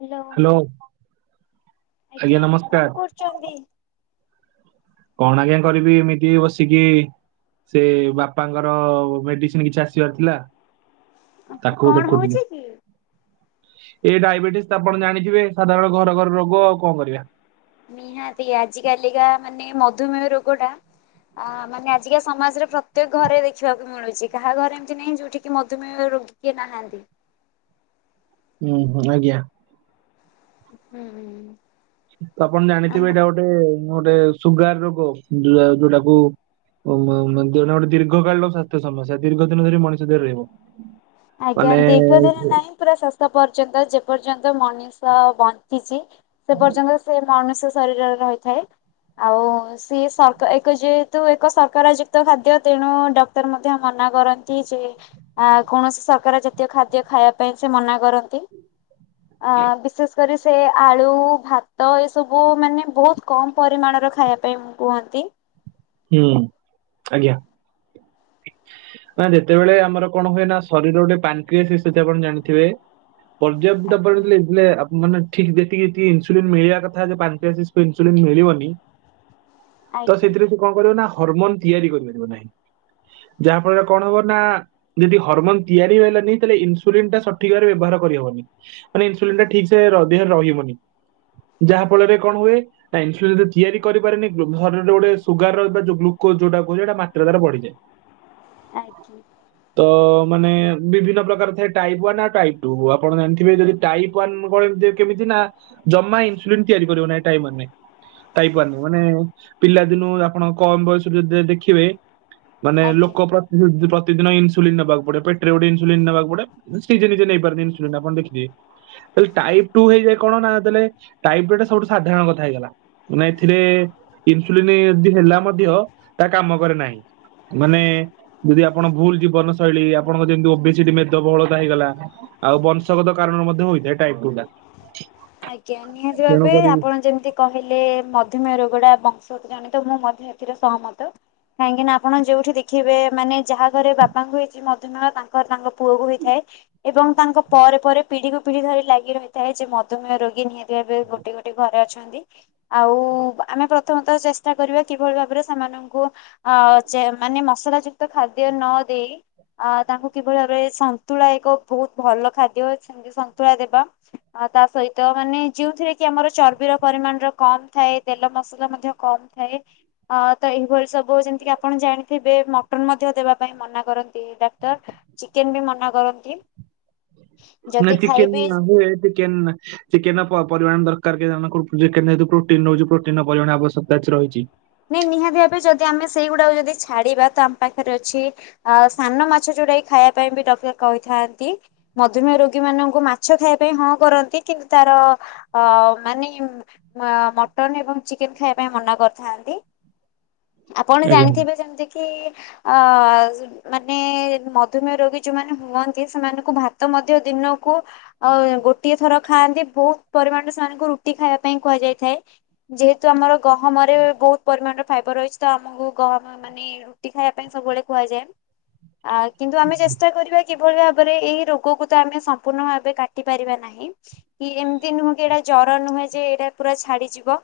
Hello hello ଆଜ୍ଞା ନମସ୍କାର। ଚନ୍ଦି। କଣ ଆଜ୍ଞା କରିବି ଏମିତି ବସିକି ସେ ବାପାଙ୍କର ମେଡିସିନ କିଛି ଆସିବାର ଥିଲା ତାକୁ କଣ ଦେଖୁଥିଲି। ହଉଛି କି? ଏଇ ଡାଇବେଟିସ୍ ତ ଆପଣ ଜାଣିଥିବେ ସାଧାରଣ ଘର ଘର ରୋଗ ଆଉ କଣ କରିବା। ନିହାତି ଆଜି କାଲିକା ମାନେ ମଧୁମେହ ରୋଗ ଟା ଅ ମାନେ ଆଜିକା ସମାଜରେ ପ୍ର ପ୍ରତ୍ୟେକ ଘରେ ଦେଖିବାକୁ ମିଳୁଛି କାହା ଘରେ ଏମିତି ନାହିଁ ଯୋଉଠି କିି ମଧୁମେହ ରୋଗୀ କିଏ ନାହାନ୍ତି। ହୁଁ ହୁଁ ଆଜ୍ଞା। ହୁଁ ହୁଁ। ତ ଆପଣ ଜାଣିଥିବେ ଏଇଟା ଗୋଟେ ଗୋଟେ ସୁଗାର ରୋଗ ଯୋଉଟାକୁ ଓ ଗୋଟେ ଦୀର୍ଘକାଳୀନ ସ୍ୱାସ୍ଥ୍ୟ ସମସ୍ୟା ଦୀର୍ଘ ଦିନ ଧରି ମଣିଷ ଦେହରେ ରହିବ। ଆଜ୍ଞା ମାନେ ଦୀର୍ଘ ଦିନ ନାହିଁ ପୁରା ଶେଷ ପର୍ଯ୍ୟନ୍ତ ଯେ ପର୍ଯ୍ୟନ୍ତ ମଣିଷ ବଞ୍ଚିଛି ସେ ପର୍ଯ୍ୟନ୍ତ ସେ ମଣିଷ ଶରୀରରେ ରହିଥାଏ ଆଉ ସି ସର ଏକ ଯେହେତୁ ଏକ ସକାର ଯୁକ୍ତ ଖାଦ୍ୟ ତେଣୁ ଡକ୍ଟର ମଧ୍ୟ ମନା କରନ୍ତି ଯେ ଆ କୌଣସି ସକାର ଜାତୀୟ ଖାଦ୍ୟ ଖାଇବା ପାଇଁ ସେ ମନା କରନ୍ତି। ଅ ବିଶେଷ କରି ସେ ଆଳୁ ଭାତ ଏସବୁ ମାନେ ବହୁତ କମ୍ ପରିମାଣର ଖାଇବା ପାଇଁ କୁହନ୍ତି ହୁଁ ଆଜ୍ଞା। ନା ଯେତେବେଳେ ଆମର କଣ ହୁଏ ନା ଶରୀର ଗୋଟେ ପାନକ୍ରିଆଷ ଆପଣ ଜାଣିଥିବେ ପର୍ଯ୍ୟାପ୍ତ ଆଜ୍ଞା ପଡ଼ିଯାଇଥିଲେ ମାନେ ଠିକ୍ ଯେତିିକି ଯେତିକି ଇନସୁଲିନ୍ ମିଳିବା କଥା ଯେ ପାଞ୍ଚ ଆଶି ଇନ୍ସୁଲିନ୍ ମିଳିବନି ତ ଆଜ୍ଞା ସେଥିରେ ସେ କଣ କରିବ ନା ହରମୋନ ତିଆରି କରିପାରିବ ନାହିଁ। ଯାହା ଫଳରେ କଣ ହବ ନା ଯଦି ହରମୋନ ତିଆରି ହେଲାନି ତାହେଲେ ଇସୁଲିନ ଟା ସଠିକ ଭାବରେ ବ୍ୟବହାର କରିହବନି ମାନେ ଇନ୍ସୁଲିନ୍ ଟା ଠିକ୍ ସେ ଦେହରେ ରହିବନି। ଯାହା ଫଳରେ କଣ ହୁଏ, ଇନ୍ସୁଲିନ ତିଆରି କରିପାରେନି ଶରୀରେ ଗୋଟେ ସୁଗାର ଯୋଉଟା ଗ୍ଲୁକୋଜ ଯୋଉଟା ମାତ୍ରା ତାର ବଢିଯାଏ। ଆଜ୍ଞା। ତ ମାନେ ବିଭିନ୍ନ ପ୍ରକାର ଥାଏ ଟାଇପ୍ ୱାନ୍ ଆ ଟାଇପ୍ ଟୁ ଆପଣ ଜାଣିଥିବେ ଯଦି ଟାଇପ୍ ୱାନ କେମିତି ନା ଜମା ଇନ୍ସୁଲିନ ତିଆରି କରିବ ନାହିଁ ଟାଇପ୍ ୱାନ ରେ ଟାଇପ୍ ୱାନ ମାନେ ପିଲା ଦିନୁ ଆପଣ କମ ବୟସ ଯଦି ଦେଖିବେ ମାନେ ଆଜ୍ଞା। ଲୋକ ପ୍ରତି ପ୍ରତିଦିନ ଇନ୍ସୁଲିନ ନେବାକୁ ପଡ଼ିବ, ପେଟରେ ଗୋଟେ ଇନ୍ସୁଲିନ ନେବାକୁ ପଡେ। ସେଇ ନିଜେ ନିଜେ ନେଇପାରନ୍ତି ଇନ୍ସୁଲିନ ଆପଣ ଦେଖିଥିବେ। ଟାଇପ୍ ଟୁ ହେଇଯାଏ କଣ ନା, ଦେଲେ ଟାଇପ୍ ଟୁ ଟା ସବୁ ସାଧାରଣ କଥା ହେଇଗଲା। ମାନେ ଏଥିରେ ଇନ୍ସୁଲିନ ଯଦି ହେଲା ମଧ୍ୟ ତା କାମ କରେ ନାହିଁ। ମାନେ ଯଦି ଆପଣ ଭୁଲ ଜୀବନ ଶୈଳୀ ଆପଣଙ୍କର ଯେମିତି ଓବେସି ମେଦବହୁଳତା ହେଇଗଲା। ଆଉ ବଂଶଗତ କାରଣରୁ ମଧ୍ୟ ହୋଇଥାଏ ଟାଇପ ଟୁ ଟା ଆଜ୍ଞା ନିହାତି ଭାବେ ତେଣୁକରି ଆପଣ ଯେମିତି କହିଲେ ମଧୁମେହ ରୋଗଟା ବଂଶତ ଜଣିତ ମୁଁ ମଧ୍ୟ ଏଥିରେ ସହମତ। କାହିଁକି ନା ଆପଣ ଯୋଉଠି ଦେଖିବେ ମାନେ ଯାହା ଘରେ ବାପାଙ୍କୁ ହେଇଛି ମଧୁମେହ ତାଙ୍କ ତାଙ୍କ ପୁଅକୁ ହୋଇଥାଏ ଏବଂ ତାଙ୍କ ପରେ ପରେ ପିଢିକୁ ପିଢି ଧରି ଲାଗି ରହିଥାଏ ଯେ ତୁମେ ରୋଗୀ ନିହାତି ଏବେ ଗୋଟେ ଗୋଟେ ଘରେ ଅଛନ୍ତି। ଆଉ ଆମେ ପ୍ରଥମତଃ ଚେଷ୍ଟା କରିବା କିଭଳି ଭାବରେ ସେମାନଙ୍କୁ ଅ ମାନେ ମସଲା ଯୁକ୍ତ ଖାଦ୍ୟ ନଦେଇ ଆ ତାଙ୍କୁ କିଭଳି ଭାବରେ ସନ୍ତୁଳା ଏକ ବହୁତ ଭଲ ଖାଦ୍ୟ ଅଛି। ସନ୍ତୁଳା ଦେବା ଆ ତା ସହିତ ମାନେ ଯେଉଁଥିରେ କି ଆମର ଚର୍ବିର ପରିମାଣ ର କମ ଥାଏ ତେଲ ମସଲା ମଧ୍ୟ କମ ଥାଏ ଅ ତ ଏଇଭଳି ସବୁ ଯେମିତି କି ଆପଣ ଜାଣିଥିବେ ମଟନ ମଧ୍ୟ ଦେବା ପାଇଁ ମନା କରନ୍ତି ଡାକ୍ତର ଚିକେନ ବି ମନା କରନ୍ତି। ଯଦି ନାଇଁତି କେ ଖାଇବେ ଚିକେନ ଚିକେନ ର ପରିମାଣ ଦରକାର ଯେହେତୁ ପ୍ରୋଟିନ ରହୁଛି ପ୍ରୋଟିନ ର ପରିମାଣ ଅବଶ୍ୟକତା ରହିଛି। ନାଇଁ ନିହାତି ଭାବେ ଯଦି ଆମେ ସେଇଗୁଡାକ ଯଦି ଛାଡିବା ତ ଆମ ପାଖରେ ଅଛି ଅ ସାନ ମାଛ ଯୋଉଟାକି ଖାଇବା ପାଇଁ ବି ଡକ୍ଟର କହିଥାନ୍ତି। ମଧୁମେହ ରୋଗୀ ମାନଙ୍କୁ ମାଛ ଖାଇବା ପାଇଁ ହଁ କରନ୍ତି କିନ୍ତୁ ତାର ଅ ମାନେ ମା ମଟନ୍ ଏବଂ ଚିକେନ ଖାଇବା ପାଇଁ ମନା କରି। ଥାନ୍ତି ଆପଣ ଆଜ୍ଞା ଜାଣିଥିବେ ଯେମିତି କିି ଅ। ମାନେ ମଧୁମେହ ରୋଗୀ ଯୋଉମାନେ ହୁଅନ୍ତି ସେମାନଙ୍କୁ ଭାତ ମଧ୍ୟ ଦିନକୁ। ଆଉ ଗୋଟିଏ ଥର ଖାଆନ୍ତି ବହୁତ ପରିମାଣରେ ସେମାନଙ୍କୁ ରୁଟି ଖାଇବା ପାଇଁ କୁହାଯାଇଥାଏ। ଯେହେତୁ ଆମର ଗହମରେ। ବହୁତ ପରିମାଣର ଫାଇବର ରହିଛି ତ ଆମକୁ ଗହମ ମାନେ ରୁଟି ଖାଇବା ପାଇଁ ସବୁବେଳେ କୁହାଯାଏ। ଆ କିନ୍ତୁ ଆମେ ଚେଷ୍ଟା କରିବା। କିଭଳି ଭାବରେ ଏଇ ରୋଗକୁ ତ ଆମେ ସମ୍ପୂର୍ଣ୍ଣ ଭାବେ କାଟି ପାରିବା ନାହିଁ। କି ଏମିତି ନୁହେଁ କି ଏଇଟା ଜର ନୁହେଁ ଯେ ଏଇଟା ପୁରା ଛାଡିଯିବ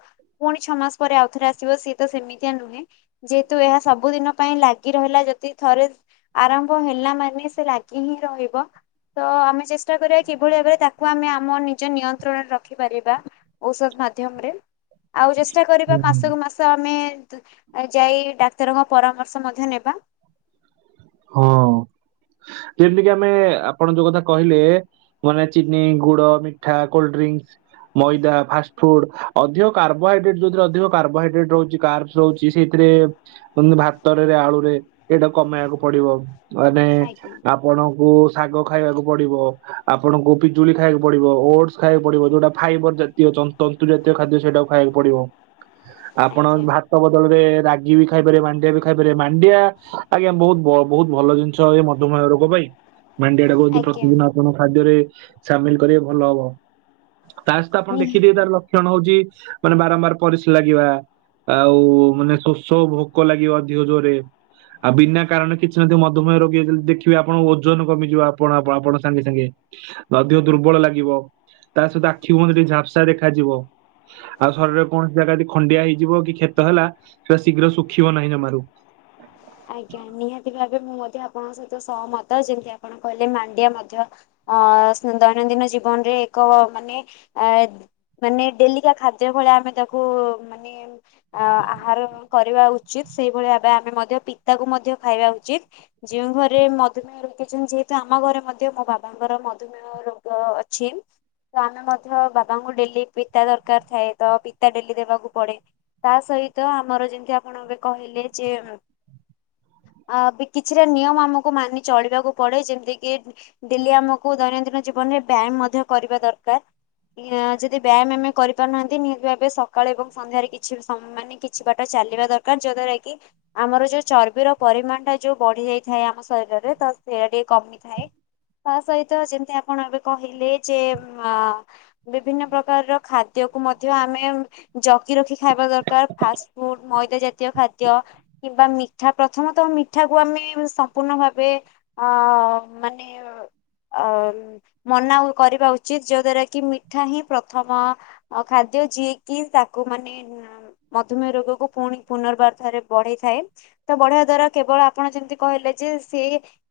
ପୁଣି ଛଅ ମାସ ପରେ ଆଉଥରେ ଆସ। ସିବ ସିଏ ତ ସେମିତିଆ ନୁହେଁ ଯେହେତୁ ଏହା ସବୁ ଦିନ ପାଇଁ ଲାଗି ରହିଲା ଯଦି ଥରେ। ଆରମ୍ଭ ହେଲା ମାନେ ସେ ଲାଗି ହିଁ ରହିବ। ତ ଆମେ ଚେଷ୍ଟା କରିବା କିଭଳି ଭାବରେ ତାକୁ ଆମେ ଆମ ନିଜ ନିୟନ୍ତ୍ରଣରେ ରଖିପାରିବା। ଔଷଧ ମାଧ୍ୟମରେ ଆଉ ଚେଷ୍ଟା କରିବା ମାସକୁ ମାସ। ତ ଆମେ ଯାଇ ଡାକ୍ତରଙ୍କ ପରାମର୍ଶ ମଧ୍ୟ ନେବା। ହଁ ଯେମିତିକି ଆମେ ଆପଣ ଯୋଉ କଥା କହିଲେ। ମାନେ ଚିନି ଗୁଡ ମିଠା କୋଲ୍ଡ୍ରିଙ୍କସ। ମଇଦା ଫାଷ୍ଟଫୁଡ ଅଧିକ କାର୍ବୋହାଇଡ୍ରେଟ୍ ଯୋଥିରେ ଅଧିକ କାର୍ବୋହାଇଡ୍ରେଟ ରହୁଛି କର୍ଶ। ରହୁଛି ସେଇଥିରେ ଭାତରେରେ ଆଳୁରେ ଏଇଟା କମେଇବାକୁ। ପଡିବ ମାନେ ଆଜ୍ଞା ଆପଣଙ୍କୁ ଶାଗ ଖାଇବାକୁ ପଡିବ। ଆପଣ ଗୋପିଜୁଳି ଖାଇବାକୁ ପଡିବ ଓଟସ ଖାଇବାକୁ ପଡିବ ଯୋଉଟା ଫାଇବର ଜାତୀୟନ୍ତ। ଜାତୀୟ ଖାଦ୍ୟ ସେଇଟାକୁ ଖାଇବାକୁ ପଡିବ ଆପଣ। ଆଜ୍ଞା। ତ ବଦଳରେ ରାଗି ବି ଖାଇପାରେ ମାଣ୍ଡିଆ ବି ଖାଇପାରେ ମାଣ୍ଡିଆ ଆଜ୍ଞା ବହୁତ। ବହୁତ ଭଲ ଜିନିଷ ଏ ମଧୁମେହ ରୋଗ ପାଇଁ ମେଣ୍ଡିଆଡା କର ଯି ଆଜ୍ଞା ପ୍ରତିଦିନ। କଣ ଖାଦ୍ୟରେ ସାମିଲ କରିବେ ଭଲ ହବ ତା ସହିତ ଆପଣ ନି ଦେଖିଦେ ତାର ଲ। ଜନ୍ମ ହଉଛି ମାନେ ବାରମ୍ବାର ପରିସ୍ରା ଲାଗିବା। ଆଉ ମାନେ ଶୋସ ଭୋକ ଲାଗିବ ଦେିହ ଜୋରରେ ଆଉ ବିନା କାରଣ। କିଛି ନାହା ମଧୁମେହ ରୋଗୀ ଯଦି ଦେଖିବେ ଆପଣ ଓଜନ କମିଯିବ ଆପଣ ଆପଣ ସାଙ୍ଗେ ସାଙ୍ଗେ। ଅଧିକ ଦୁର୍ବଳ ଲାଗିବ ତା ସହିତ ଆଖି ମଧ୍ୟଧ ଟିକେ ଝାପ୍ସା ଦେଖାଯିବ। ଆଉ ଶରୀରରେ କୌଣସି ଜାଗା ଯଦି ଖଣ୍ଡିଆ ହେଇଯିବ କି କ୍ଷତ ହେଲା ସେଟା ଶୀଘ୍ର ଶୁଖିବ ନାହିଁ ଜମାରୁ। ଆଜ୍ଞା ନିହାତି ଭାବେ ମୁଁ ମଧ୍ୟ ଆପଣଙ୍କ ସହିତ ସହମତ ଯେମିତି ଆପଣ କହିଲେ ମାଣ୍ଡିଆ ମଧ୍ୟ। ଅ ଦୈନନ୍ଦିନ ଜୀବନରେ ଏକ ମାନେ ଏ। ମାନେ ଡେଲିିକା ଖାଦ୍ୟ ଭଳିଆ ଆମେ ତାକୁ ମାନେ। ଅ ଆହାର କରିବା ଉଚିତ ସେଇଭଳି ଭାବେ ଆମେ ମଧ୍ୟ ପିତାକୁ ମଧ୍ୟ ଖାଇବା ଉଚିତ। ଯେୋଉଁ ଘରେ ମଧୁମେହ ରଖିଛନ୍ତି ଯେହେତୁ ଆମ ଘରେ ମଧ୍ୟ ମୋ ବାବାଙ୍କର ମଧୁମେହ। ରୋଗ ଅଛି। ତ ଆମେ ମଧ୍ୟ ବାବାଙ୍କୁ ଡେଲି ପିତା ଦରକାର ଥାଏ ତ ପିତା ଡେଲି ଦେବାକୁ ପଡେ। ତା ସହିତ ଆମର ଯେମିତି ଆପଣ ଏବେ କହିଲେ ଯେ। ଆ କିଛିଟା ନିୟମ ଆମକୁ ମାନି ଚଳିବାକୁ ପଡେ ଯେମିତି କିି ଡେଲି ଆମକୁ ଦୈନନ୍ଦିନ। ଜୀବନରେ ବ୍ୟାୟାମ ମଧ୍ୟ କରିବା ଦରକାର। ଯଦି ବ୍ୟାୟାମ ଆମେ କରିପାରୁନାହାନ୍ତି ନିହାତି ଭାବେ ସକାଳ ଏବଂ ସନ୍ଧ୍ୟାରେ କିଛି ସମୟ ମାନେ କିଛି ବାଟ ଚାଲିବା ଦରକାର। ଦର ଯାଦ୍ଵାରା କି ଆମର ଯୋଉ ଚର୍ବିର ପରିମାଣ ଟା ଯୋଉ ବଢି ଯାଇଥାଏ ଆମ ଶରୀରରେ ତ। ସେଇଟା ଟିକେ କମିଥାଏ ତା ସହିତ ଯେମିତି ଆପଣ ଏବେ କହିଲେ ଯେଆ। ବିଭିନ୍ନ ପ୍ରକାରର ଖାଦ୍ୟକୁ ମଧ୍ୟ ଆମେ। ଜକି ରଖି ଖାଇବା ଦରକାର ଫାଷ୍ଟ ଫୁଡ ମଇଦା ଜାତୀୟ ଖାଦ୍ୟ କିମ୍ବା ମି। ମିଠା ପ୍ରଥମତଃ ମିଠାକୁ ଆମେ ସମ୍ପୂର୍ଣ୍ଣ ଭାବେ ଅ ମାନେ। ଅ ମନା କରିବା ଉଚିତ ଯୋ ଦ୍ଵାରା କି ମିଠା ହିଁ ପ୍ରଥମ। ଆଉ ଖାଦ୍ୟ ଯିଏ କିି ତାକୁ ମାନେ। ମଧୁମେହ ରୋଗ କ ପୁଣି ପୁନର୍ବାର ରେ ବଢେଇଥାଏ ତ ବଢଆ ଦ୍ଵାରା କେବଳ ଆପଣ ଯେମିତି କହିଲେ ଯେ ସେ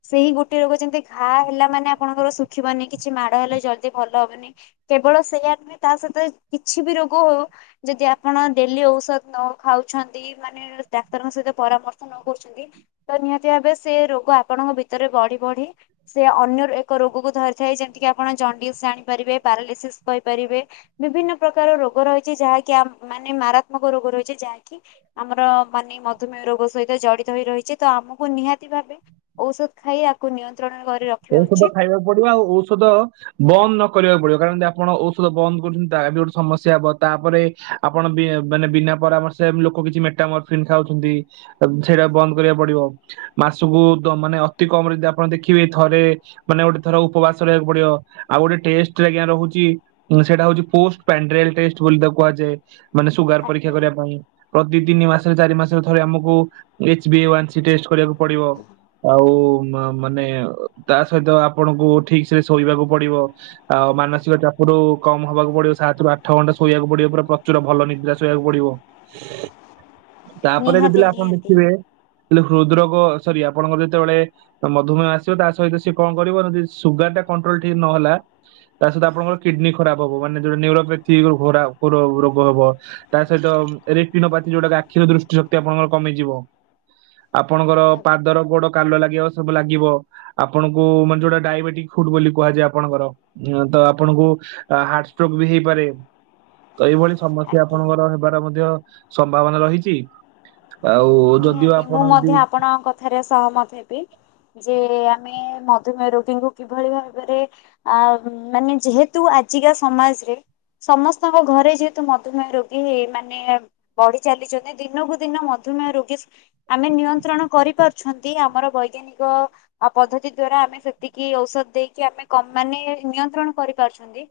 ସେଇ ଗୋଟେ ରୋଗ ଯେମିତି ଘା ହେଲା ମାନେ ଆପଣଙ୍କର ଶୁଖିବନି କିଛି ମାଡ଼ ହେଲେ ଜଲ୍ଦି ଭଲ ହବନି କେବଳ ସେୟା ନୁହେଁ ତା ସହିତ କିଛି ବି ରୋଗ ହଉ ଯଦି ଆପଣ ଡେଲି ଔଷଧ ନ ଖାଉଛନ୍ତି ମାନେ ଡାକ୍ତରଙ୍କ ସହିତ ପରାମର୍ ନ କରୁଛନ୍ତି ତ ନିହାତି ଭାବେ ସେ ରୋଗ ଆପଣଙ୍କ ଭିତରେ ବଢି ବଢି ସେ ଅନ୍ୟ ଏକ ରୋଗକୁ ଧରିଥାଏ ଯେମିତିକି ଆପଣ ଜଣ୍ଡିସ୍ ଜାଣିପାରିବେ ପାରାଲିସିସ୍ କହିପାରିବେ ବିଭିନ୍ନ ପ୍ରକାର ରୋଗ ରହିଛି ଯାହାକି ଆ ମାନେ ମାରାତ୍ମକ ରୋଗ ରହିଛି ଯାହାକି ଆମର ମାନେ ମଧୁମେହ ରୋଗ ସହିତ ଜିତ ରହିଛି ତ ଆମକୁ ନିହାତି ଭା ଔଷଧ ଖାଇକୁ ନିୟନ୍ତ୍ରଣ ର ଔଷଧ ଖାଇବାକୁ ପଡିବ ଆଉ ଔଷଧ ବନ୍ଦ ନ କରିବାକୁ ପଡିବ କାରଣ ଯଦ ଆପଣ ଔଷଧ ବନ୍ଦ କରୁଛନ୍ତି ତା ବି ଗୋଟେ ସମସଯ୍ୟା ହବ ତାପରେ ଆପଣ ମାନେ ବିନା ପରେ ଆମର ସେ ଲୋକ କିଛି ମେଟା ମରଫନ୍ ଖାଉଛନ୍ତି ସେଇଟା ବନ୍ଦ କରିବାକୁ ପଡିବ ମାସକୁ ମାନେ ଅତି କମରେ ଯଦି ଆପଣ ଦେଖିବେ ଥରେ ମାନେ ଗୋଟେ ଥର ଉପବାସ ରହିବାକୁ ପଡିବ ଆଉ ଗୋଟେ ଟେଷ୍ଟରେ ଆଜ୍ଞା ରହୁଛି ସେଟା ହଉଛି ପୋଷ୍ଟ ପଲ କୁହାଯାଏ ମାନେ ସୁଗାର ପରୀକ୍ଷା ଆଜ୍ଞା। କରିବା ପାଇଁ। ପ୍ରତି ତିନି ମାସରେ ଚାରି ମାସରେ ଥରେ ଆମକୁ ଏଚ କରିବାକୁ। ପଡିବ ଆଉ ମାନେ। ତା ସହିତ ଆପଣଙ୍କୁ ଠିକ ସେରେ ଶୋଇବାକୁ ପଡିବ ଆଉ ମାନସିକ ଚାପ ରୁ କମ ହବାକୁ ପଡିବ ସାତ ରରୁ ଆଠ ଘଣ୍ଟା ଶୋଇବାକୁ ପଡିବ ପୁରା ପ୍ରଚୁର ଭଲ ନିର୍ଦ ଶକୁ ପଡିବ ତାପରେ ଯଦ ନିହାତି ଆପଣ ନିହାତି ଦେଖିବେ ହେଲେ ହୃଦ ରୋଗ ସରି ଆପଣଙ୍କର ଯେତେବେଳେ ମଧୁମେହ ତା ସହିତ ସିଏ କଣ କରିବ ଯଦି ସୁଗାର ଟା କଣ୍ଟ୍ରୋଲ ଠିକ ନହେଲା ତା ସହିତ ଆପଣଙ୍କର କିଡନୀ ଖରାପ ହବ ମାନେ ଯୋଟ ନିୁରୋକ୍ ଘ ରୋଗ ହବ ତା ସହିତ ରେଟିନୋତି ଯୋଉଟାକ ଆଖିର ଦୃଷ୍ଟି ଶକ୍ତି ଆପଣଙ୍କର କମିଯିବ ଆପଣଙ୍କର ପାଦର ଗୋଡ କାଲ ଲାଗିବ ସବୁ ଲାଗିବ ଆପଣଙ୍କୁ ମାନେ ଯୋଉଟା ଡାଇବେଟିକ ଫୁଡ ବୋଲି କୁହାଯାଏ ଆପଣଙ୍କର ତ ଆପଣଙ୍କୁ ଆ ହାର୍ଟ ଷ୍ଟ୍ରକ୍ ବି ହେଇପାରେ ତ ଏଇଭଳି ସମସ୍ୟା ଆଜ୍ଞା। ଆପଣଙ୍କର ହେବାର ମଧ୍ୟ ସମ୍ଭାବନା ରହିଛି ଆଉ ଯଦିଓ ନିହାତି ମୁଁ ଆପଣ ଯଦି ମଧ୍ୟ ଆପଣଙ୍କ କଥାରେ ସହମତ ହେବି ଯେ ଆମେ ମଧୁମେହ ରୋଗୀଙ୍କୁ କିଭଳି ଭାବରେ ଆ ମାନେ ଯେହେତୁ ଆଜିକା ସମାଜରେ ସମସ୍ତଙ୍କ ଘରେ ଯେହେତୁ ମଧୁମେହ ରୋଗୀ ମାନେ ବଢି ଚାାଲିଛନ୍ତି ଦିନକୁ ଦିନ ମଧୁମେହ ରୋଗୀ ଆମେ ନିୟନ୍ତ୍ରଣ କରିପାରୁଛନ୍ତି ଆମର ବୈଜ୍ଞାନିକ ଆଉ ପଦ୍ଧତି ଦ୍ଵାରା ଆମେ ସେତିକି ଔଷଧ ଦେଇକି ଆମେ କମ ମାନେ ନିୟନ୍ତ୍ରଣ କରିପାରୁଛନ୍ତି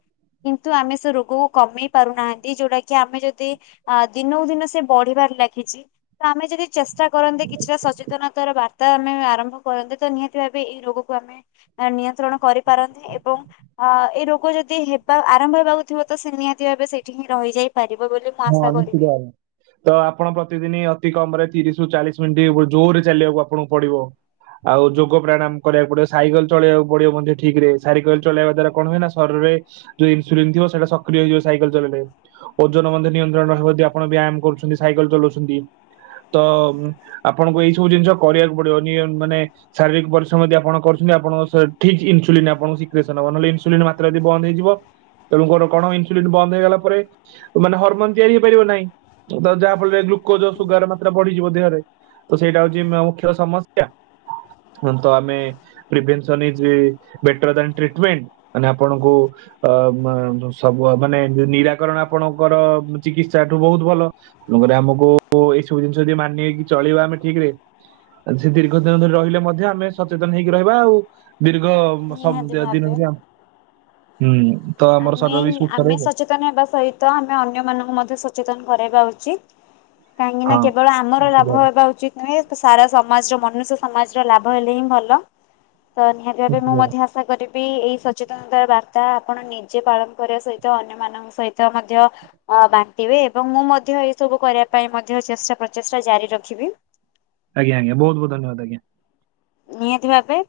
କିନ୍ତୁ ଆମେ ସେ ରୋଗକୁ କମେଇ ପାରୁନାହାନ୍ତି ଯଉଟା କି ଆମେ ଯଦି ଆ ଦିନକୁ ଦିନ ସେ ବଢିବାରେ ଲାଗିଛି ତ ଆମେ ଯଦି ଚେଷ୍ଟା କରନ୍ତେ କିଛିଟା ସଚେତନତାାର ବାର୍ତ୍ତା ଆମେ ଆରମ୍ଭ କରନ୍ତେ ତ ନିହାତି ଭାବେ ଏଇ ରୋଗକୁ ଆମେ ନିୟନ୍ତ୍ରଣ କରିପାରନ୍ତି ଏବଂ ଅ ଏଇ ରୋଗ ଯଦି ହେବା ଆରମ୍ଭ ହେବାକୁ ଥିବ ତ ସେ ନିହାତି ଭାବେ ସେଇଠି ହିଁ ରହିଯଏ ପାରିବ ବୋଲି ମୁଁ ହଁ ଆଶା କରିବି। ନିଶ୍ଚିତ ଭଲା ତ ଆପଣ ପ୍ରତିଦିନ ଅତି କମ ରେ ତିରିଶ ରୁ ଚାଳିଶ ମିନିଟ୍ ଜୋର ରେ ଚାଲିବାକୁ ଆପଣଙ୍କୁ ପଡିବ ଆଉ ଯୋଗ ପ୍ରାଣାମ କରିବାକୁ ପଡିବ ସାଇକେଲ ଚଳେଇକୁ ପଡିବ ମଧ୍ୟ ଠିକ ରେ ସାଇକେଲ ଚଳେଇ ଦ୍ଵା କଣ ହୁଏ ନା ଶରୀରରେ ଯୋଉ ଇନ୍ସୁରାନ୍ସ ଥ ସେଟା ସକ୍ରିୟଇଯିବ ସାଇକେଲ ଚଲେଇଲେ ମଧ୍ୟ ନିୟନ୍ତ୍ରଣ ରହିବ ଯଦି ଆପଣ ବୟାମ କରୁଛନ୍ତି ସାଇକେଲ ଚଲାଉଛନ୍ତି ତ ଆପଣଙ୍କୁ ଏଇ ସବୁ ଜିନିଷ କରିବାକୁ ପଡିବ ମାନେ ଶାରୀରିକ ପରିଶ୍ରମ ଯଦି ଆପଣୁଛନ୍ତିପଣ ଠିକ ଇନ୍ସୁଲିନ୍ ଆପଣଙ୍କୁେ ନବ ନହେଲେ ଇନ୍ସୁଲିନ୍ ମାତ୍ରାି ବନ୍ଦ ହେଇଯିବ ତେଣୁଙ୍କର କଣ ଇନ୍ସୁଲିନ୍ ବନ୍ଦ ହେଇଗଲା ପରେ ମାନେ ହରମୋନ ତିଆରି ହେଇପାରିବ ନାହିଁ ତ ଯାହା ଫଳରେ ଗ୍ଲୁକୋଜ ଆଜ୍ଞା। ସୁଗାରେ ସେଟା ବଢିଯିବ ଦେହରେ ତ ସେଇଟା ହଉଛି ମୁଖ୍ୟ ସମସ୍ୟା ତ ଆମେ prevention is better than treatment ମାନେ ଆପଣଙ୍କୁ ଅ ସବୁ ମାନେ ନିରାକରଣ ଆପଣଙ୍କର ଚିକିତ୍ସା ଠୁ ବହୁତ ଭଲ। ତେଣୁକରି ଆମକୁ ଏଇ ସବୁ ଜିନିଷ ଯଦି ମାନିକି ଚଳିବା ଆମେ ଠିକ ରେ ସେ ଦୀର୍ଘ ଦିନ ଧରି ରହିଲେ ମଧ୍ୟ ଆମେ ସଚେତନ ହେଇକି ରହିବା ଆଉ। ଦୀର୍ଘ ନିହାତି ସବ ଦିନ ଭାବେ। ହୁଁ ତ ଆମର ଆମେ ଶରୀର ବି ସୁସ୍ଥ ଆମେ ରହିବ। ସଚେତନ ହେବା ସହିତ ଆମେ ଅନ୍ୟମାନଙ୍କୁ ମଧ୍ୟ ସଚେତନ କରାଇବା ଉଚିତ। କାହିଁକି ନା ହଁ କେବଳ ଆମର ନିଶ୍ଚିତ ଲାଭ ଭାବେ, ହେବା ଉଚିତ ନାଇ ସାରା ସମାଜର ମନୁଷ୍ୟ ସମାଜର ଲାଭ ହେଲେ ହିଁ ଭଲ ତ ନିହାତି ଭାବେ ମୁଁ ମଧ୍ୟ ଆଶା କରିବି ଏଇ ସଚେତନତାର ବାର୍ତ୍ତା ଆପଣ ନି ନିଜେ ପାଳନ କରିବା ସହିତ ଅନ୍ୟମାନଙ୍କ ସହିତ ମଧ୍ୟ ଅ ବାଣ୍ଟିବେ ଏବଂ ମୁଁ ମଧ୍ୟ ଏସବୁ କରିବା ପାଇଁ ମଧ୍ୟ ଚେଷ୍ଟା ପ୍ରଚେଷ୍ଟା ଜାରି ରଖିବି। ଆଜ୍ଞା ଆଜ୍ଞା ବହୁତ ବହୁତ ଧନ୍ୟବାଦ ଆଜ୍ଞା। ନିହାତି ଭାବେ।